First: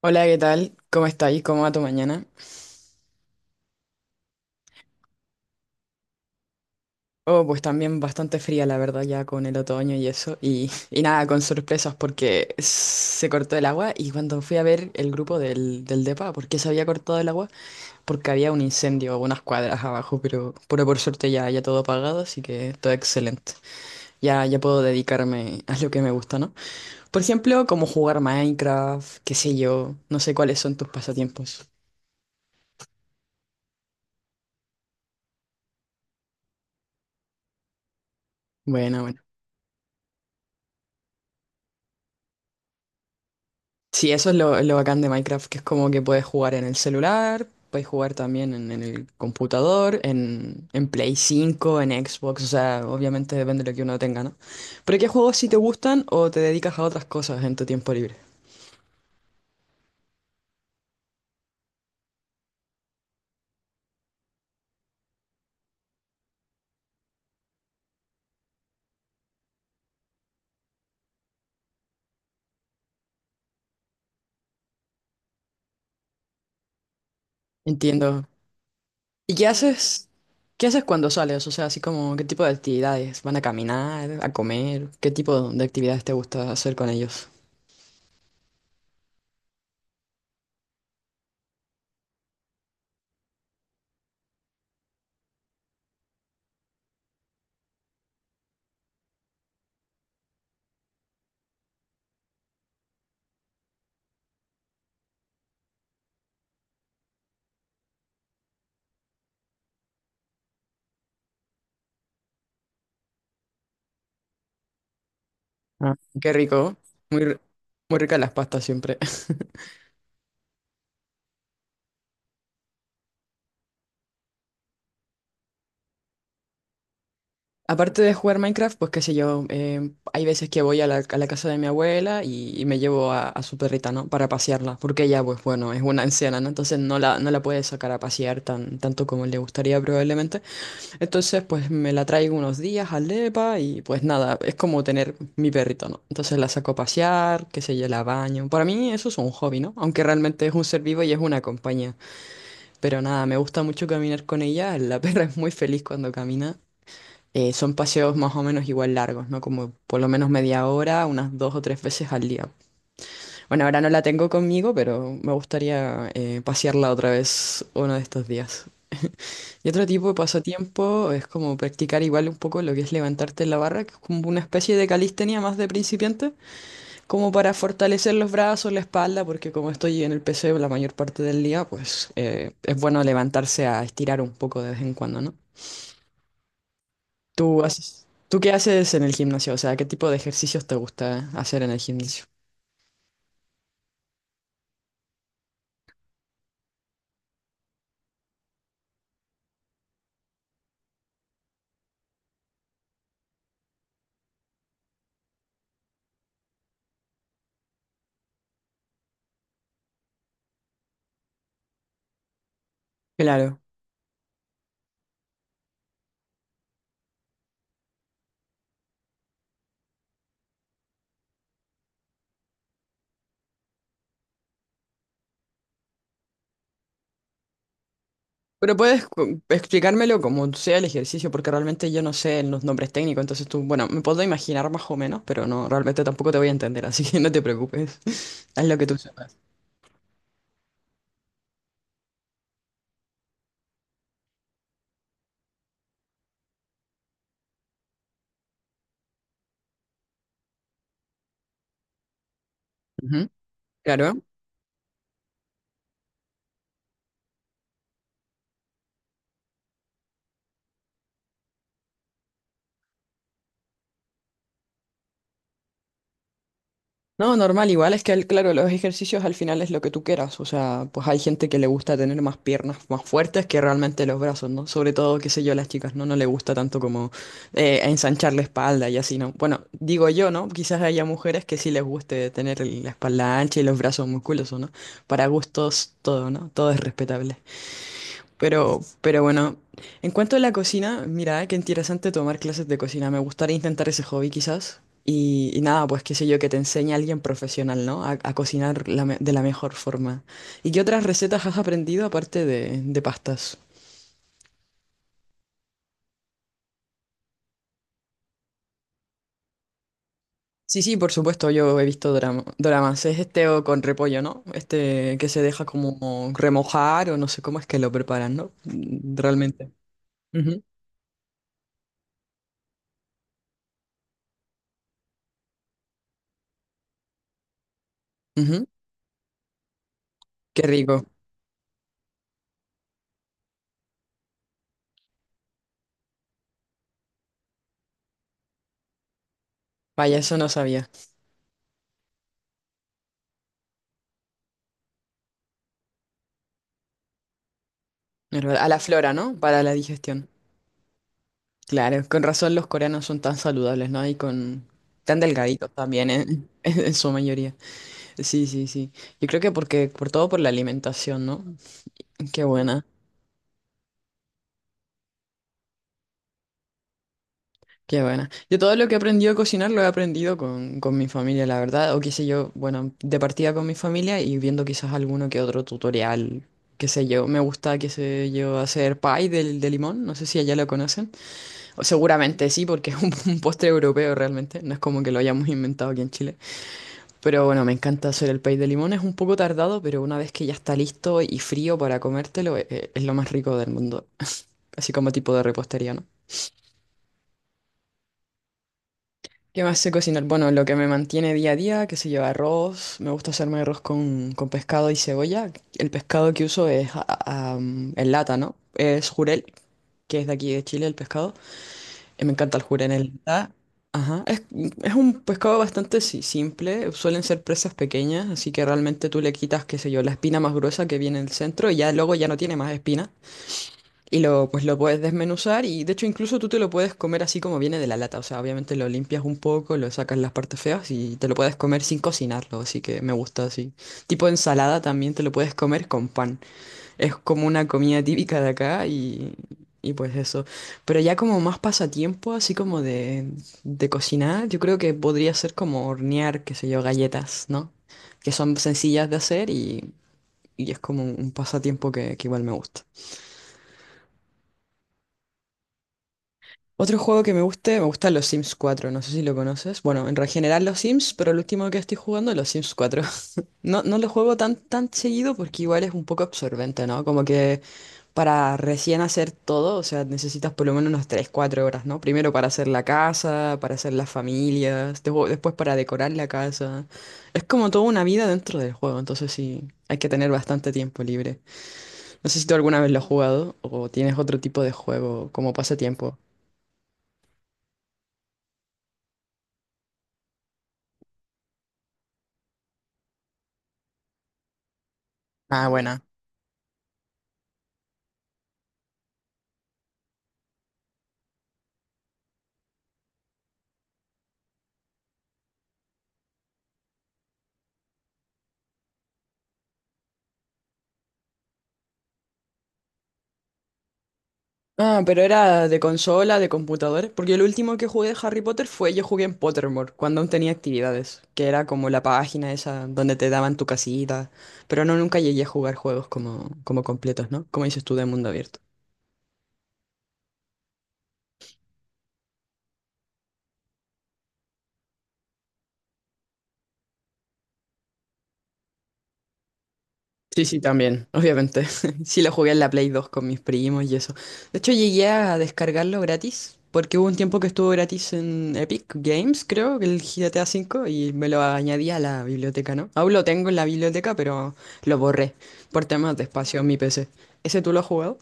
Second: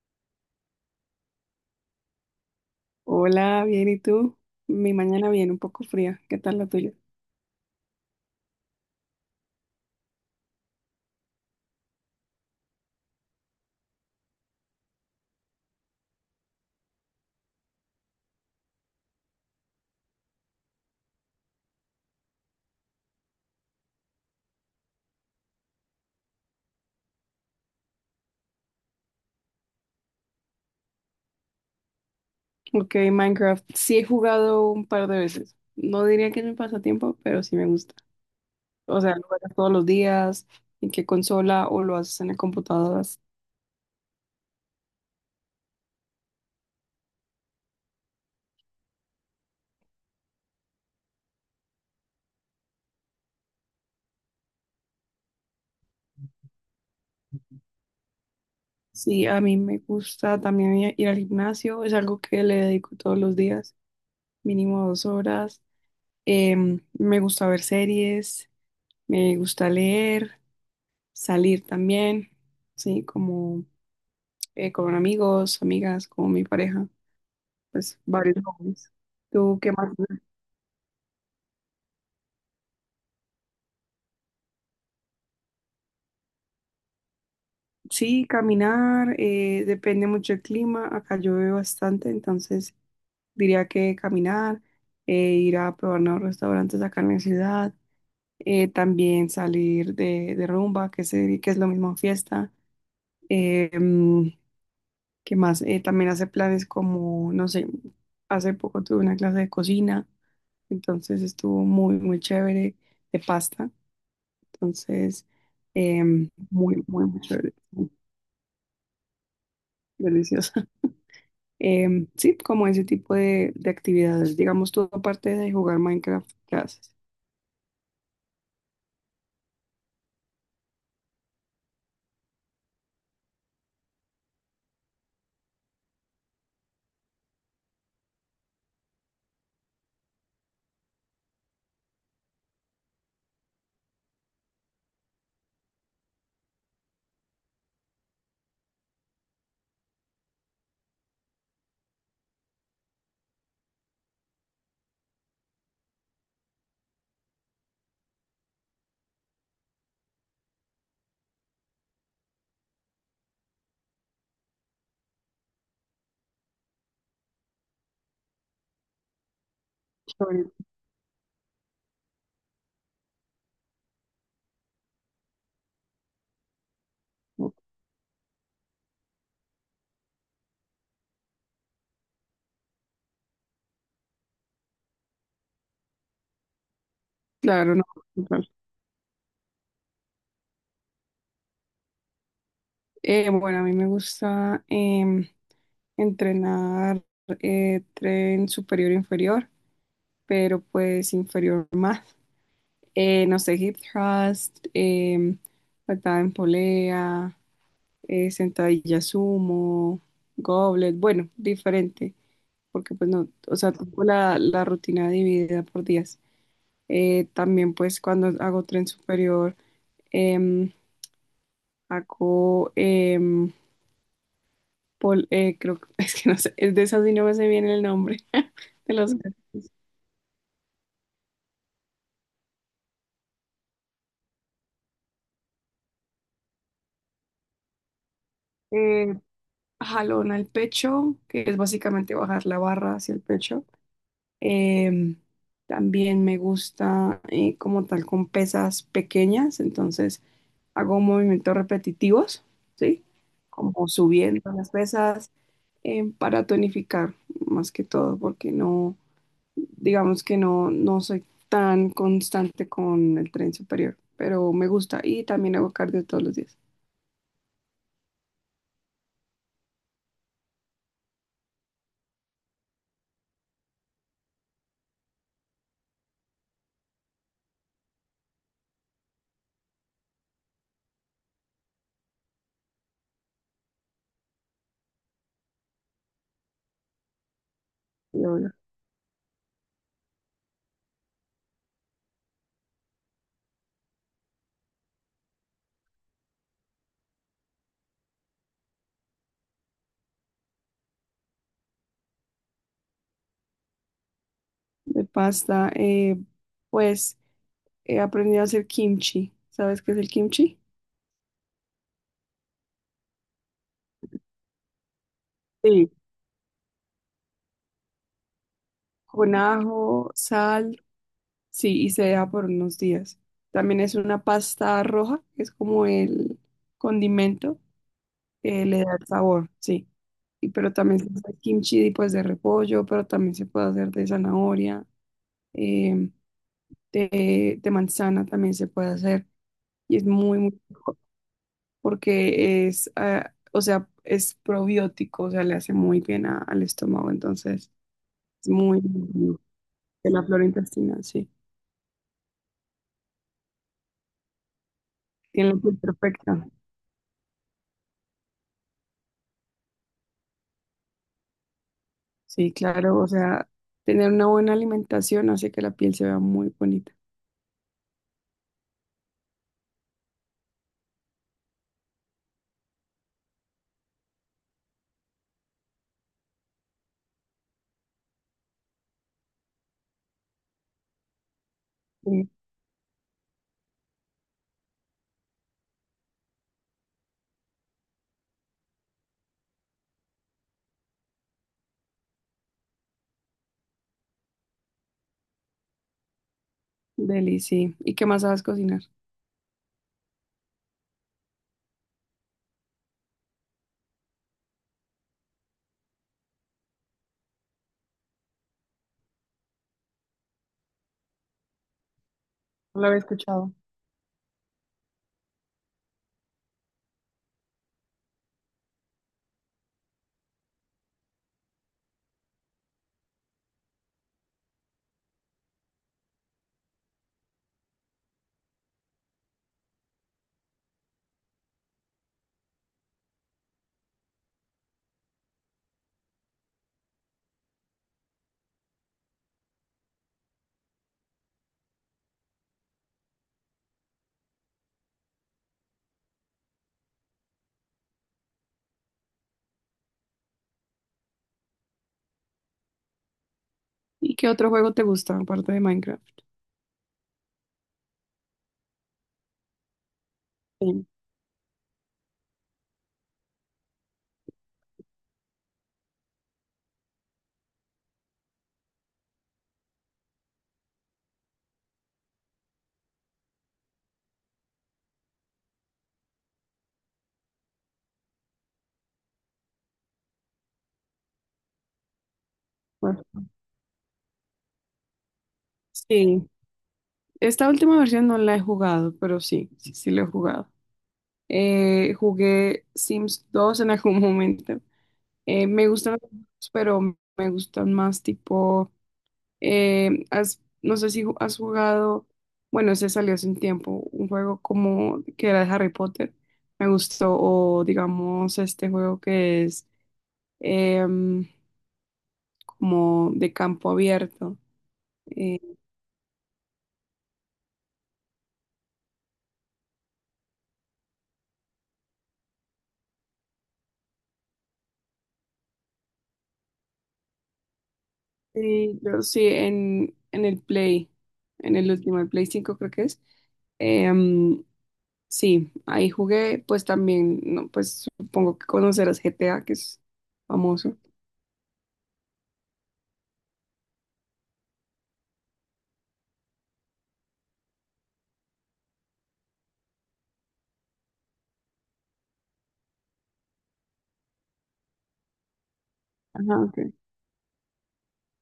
Hola, ¿qué tal? ¿Cómo estáis? ¿Cómo va tu mañana? Hola, bien, ¿y tú? Mi mañana viene un poco fría. ¿Qué tal la tuya? Oh, pues también bastante fría, la verdad, ya con el otoño y eso. Y nada, con sorpresas porque se cortó el agua y cuando fui a ver el grupo del DEPA, ¿por qué se había cortado el agua? Porque había un incendio a unas cuadras abajo, pero por suerte ya todo apagado, así que todo excelente. Ya puedo dedicarme a lo que me gusta, ¿no? Por ejemplo, como jugar Minecraft, qué sé yo, no sé cuáles son tus pasatiempos. Ok, Minecraft. Sí he jugado un par de veces. No diría que es mi pasatiempo, pero sí me gusta. O Bueno, sea, bueno. ¿lo juegas todos los días? ¿En qué consola o lo haces en las computadoras? Sí, eso es lo bacán de Minecraft, que es como que puedes jugar en el celular, puedes jugar también en el computador, en Play 5, en Xbox, o sea, obviamente depende de lo que uno tenga, ¿no? Pero ¿qué juegos sí te gustan o te dedicas a otras cosas en tu tiempo libre? Sí, a mí me gusta también ir al gimnasio. Es algo que le dedico todos los días, mínimo dos horas. Me gusta ver series, me gusta leer, salir también. Sí, como con amigos, amigas, con mi pareja, pues Entiendo. varios hobbies. ¿Y qué ¿Tú qué más? haces? ¿Qué haces cuando sales? O sea, así como, ¿qué tipo de actividades? ¿Van a caminar, a comer? ¿Qué tipo de actividades te gusta hacer con ellos? Sí, caminar, depende mucho del clima, acá llueve bastante, entonces diría que caminar, ir a probar nuevos restaurantes acá en la ciudad, también salir de rumba, que es lo mismo fiesta. Eh, mm, ¿Qué más? También hace planes como, no sé, hace poco tuve una clase de cocina, entonces estuvo muy, muy chévere de pasta. Entonces, Ah, qué rico. muy, muy, muy Muy, r- chévere, muy muy ricas las pastas siempre. deliciosa. Sí, como ese tipo de actividades. Digamos, tú aparte de jugar Minecraft, ¿qué haces? Aparte de jugar Minecraft, pues qué sé yo, hay veces que voy a la casa de mi abuela y, y me llevo a su perrita, ¿no? Para pasearla, porque ella, pues bueno, es una anciana, ¿no? Entonces no la puede sacar a pasear tan, tanto como le gustaría probablemente. Entonces, pues me la traigo unos días al depa y pues nada, es como tener mi perrito, ¿no? Entonces la saco a pasear, qué sé yo, la baño. Para mí eso es un hobby, ¿no? Aunque realmente es un ser vivo y es una compañía. Pero nada, me gusta mucho caminar con ella, la perra es muy feliz cuando camina. Son paseos más o menos igual largos, ¿no? Como por lo menos media hora, unas dos o tres veces al día. Bueno, ahora no la tengo conmigo, pero me gustaría pasearla otra vez uno de estos días. Y otro tipo de Sobre- pasatiempo es como practicar igual un poco lo que es levantarte en la barra, que es como una especie de calistenia más de principiante, como para fortalecer los brazos, la espalda, porque como estoy en el PC la mayor parte del día, pues es bueno levantarse a estirar un poco de vez en cuando, ¿no? ¿Tú Claro, no, haces, tú claro. qué haces en el gimnasio? O sea, ¿qué tipo de ejercicios te gusta hacer en el gimnasio? Bueno, a mí me gusta entrenar, tren superior e inferior, pero pues inferior más. No sé, hip thrust, patada en polea, sentadilla sumo, goblet, bueno, diferente. Porque pues no, o Claro. sea, tengo la rutina dividida por días. También pues cuando hago tren superior, em, hago, creo que, es que no sé, es de esas y no me sé bien el nombre Pero de puedes los ejercicios. explicármelo como sea el ejercicio, porque realmente yo no sé los nombres técnicos, entonces tú, bueno, me puedo imaginar más o menos, pero no, realmente tampoco te voy a entender, así que no te preocupes. Haz lo que tú Eh, sepas. Jalón al pecho, que es básicamente bajar la barra hacia el pecho. Em, También me gusta como tal con pesas pequeñas, entonces hago movimientos repetitivos, ¿sí? Ujú. Como Claro. subiendo las pesas para tonificar más que todo, porque no, digamos que no, no soy tan constante con el tren superior, pero me gusta y también hago cardio todos los días. No, normal, igual es que, claro, los ejercicios al final es lo que tú quieras, o sea, pues hay gente que le gusta tener más piernas más fuertes que realmente los brazos, ¿no? Sobre todo, qué sé yo, las chicas, ¿no? No le gusta tanto como ensanchar la espalda y así, ¿no? Bueno, digo yo, ¿no? Quizás haya mujeres que sí les guste tener la espalda ancha y los brazos musculosos, ¿no? Para gustos, todo, ¿no? Todo es respetable. Y obvio, Pero bueno, en cuanto a la cocina, mira, qué interesante tomar clases de cocina. Me gustaría intentar ese hobby quizás. Y nada, pues qué sé yo, que te enseñe a alguien profesional, ¿no? A cocinar de la mejor forma. ¿Y qué otras recetas has aprendido aparte de pastas? de pasta, pues he aprendido a hacer kimchi. ¿Sabes qué es el kimchi? Sí, sí, por supuesto, yo he visto doramas. Es este o con repollo, ¿no? Este que se deja Sí, como remojar o no sé cómo es que lo preparan, ¿no? Con realmente. ajo, Ujú, sal, sí, y se deja por unos días. También es una pasta roja, que es como el condimento que ujú. le da el sabor, sí. Y Qué pero también rico. se hace kimchi pues de repollo, pero también se puede hacer de zanahoria, eh, de manzana también se puede hacer. Y es Vaya, eso muy, no muy sabía. rico porque es, ah, o sea, es probiótico, o sea, le hace muy bien al estómago, entonces Es es verdad. A la muy, muy flora, ¿no? bueno, Para la de la digestión. flora intestinal, sí. Claro, con razón los coreanos son tan saludables, ¿no? Y con tan Tiene la delgaditos piel también, ¿eh? perfecta. En su mayoría. Sí, sí, sí. Yo creo que porque, por todo por la alimentación, ¿no? Qué Sí, buena, claro, o sea, tener una buena alimentación hace que la piel se vea muy bonita. qué buena. Yo todo lo que he aprendido a cocinar lo he aprendido con mi familia, la verdad. O qué sé yo, bueno, de partida con mi familia y viendo quizás alguno que otro tutorial, qué sé yo. Me gusta, qué sé yo, hacer pie del de limón. No sé si allá lo conocen. O Sí, seguramente sí, porque es un postre europeo realmente. No es como que lo hayamos inventado aquí en Chile. Pero bueno, me encanta hacer el pay de limón. Es un poco tardado, pero una vez que ya está listo y frío para comértelo, es lo más rico del mundo. Así como tipo de repostería, ¿no? deli, sí. ¿Y qué más sabes cocinar? ¿Qué más sé cocinar? Bueno, lo que me mantiene día a día, que se lleva arroz. Me gusta hacerme arroz con pescado y cebolla. El pescado que uso es en lata, ¿no? Es jurel, que es de aquí de Chile el pescado. Me encanta el No lo había jurel. escuchado. Ajá. Es un pescado bastante simple. Suelen ser presas pequeñas, así que realmente tú le quitas, qué sé yo, la espina más gruesa que viene en el centro y ya luego ya no tiene más espina. Y lo, pues lo puedes desmenuzar y de hecho incluso tú te lo puedes comer así como viene de la lata. O sea, obviamente lo limpias un poco, lo sacas las partes feas y te lo puedes comer sin cocinarlo. Así que me gusta así. Tipo ensalada también te lo puedes comer con pan. Es como una comida típica de acá y pues eso. Pero ya como más pasatiempo, así como de cocinar, yo creo que podría ser como hornear, qué sé yo, galletas, ¿no? Que son sencillas de hacer y es como un pasatiempo que igual me gusta. ¿Y qué otro juego te gusta aparte de Minecraft? Otro juego que me guste, me gustan los Sims 4, no sé si lo conoces. Bueno, en general los Sí. Sims, pero el último que estoy jugando es los Sims 4. No, no lo juego tan, tan seguido porque igual es un poco absorbente, ¿no? Como que para recién hacer todo, o sea, necesitas por lo menos unas tres cuatro horas, ¿no? Primero para hacer la casa, para hacer las familias, después para decorar la casa. Es como toda una vida dentro del juego, entonces sí, hay que tener bastante tiempo libre. No sé si tú alguna vez lo Bueno, has jugado o tienes otro tipo de juego como pasatiempo. sí, esta última versión no la he jugado, pero sí, sí, sí la he jugado. Jugué Sims 2 en algún momento. Ah, Me gustan bueno. los juegos, pero me gustan más tipo no sé si has jugado, bueno, ese salió hace un tiempo, un juego como que era de Harry Potter, me gustó, o digamos este juego que es em, como de campo abierto. Ah, pero Eh, era de consola, de computador. Porque el último que jugué de Harry Potter fue yo jugué en Pottermore, cuando aún tenía actividades, que era como la página esa donde te daban tu casita. Pero no, nunca llegué a jugar juegos como completos, ¿no? Como dices tú, de mundo abierto. sí, yo sí, en el Play, en el último, el Play 5 creo que es. Em, sí, ahí jugué, pues también, no, pues supongo que conocerás GTA, que es Sí, sí, famoso. también, obviamente. Sí, lo jugué en la Play 2 con mis primos y eso. De hecho, llegué a descargarlo gratis, porque hubo un tiempo que estuvo gratis en Epic Games, creo, el GTA V, y me lo añadí a la biblioteca, ¿no? Aún lo tengo en la biblioteca, pero lo borré por temas de Ajá, ok. espacio en mi PC. ¿Ese tú lo has jugado?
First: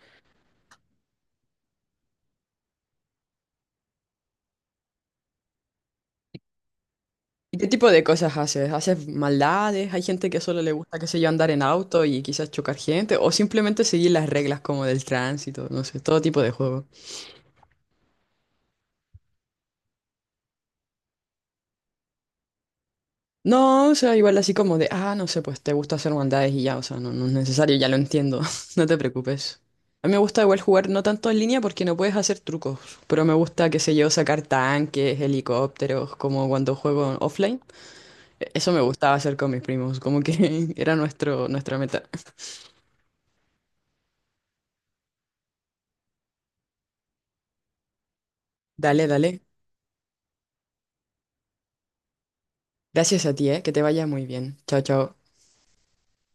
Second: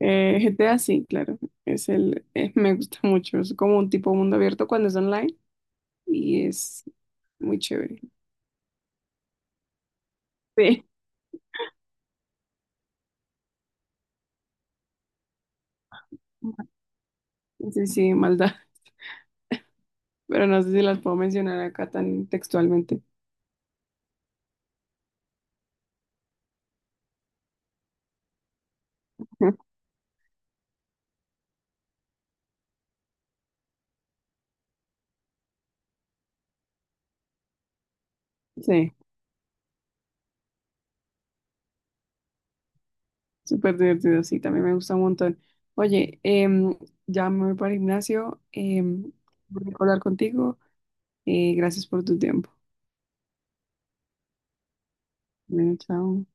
GTA sí, claro. Es el, me gusta mucho. Es como un tipo mundo abierto cuando es online y es ¿Y muy qué tipo chévere. de cosas haces? ¿Haces maldades? ¿Hay gente que solo le Sí, gusta, qué sé yo, andar en auto y quizás chocar gente? ¿O simplemente seguir las reglas como del tránsito? No sé, todo tipo de juego. sí, sí, maldad. Pero no sé si las puedo mencionar acá tan textualmente. No, o sea, igual así como de, no sé, pues te gusta hacer maldades y ya, o sea, no, no es necesario, ya lo entiendo, no te preocupes. A mí me gusta igual jugar no tanto en línea porque no puedes hacer trucos, pero me gusta, qué sé yo, sacar tanques, helicópteros, como cuando juego offline. Eso me Sí, gustaba hacer con mis primos, como que era nuestro, nuestra meta. súper divertido, sí, también me gusta un montón. Oye, ya me voy para el gimnasio. Dale, dale. Voy a hablar contigo. Gracias por tu tiempo. Gracias a ti, que te vaya muy bien. Chao, chao. Bueno, chao.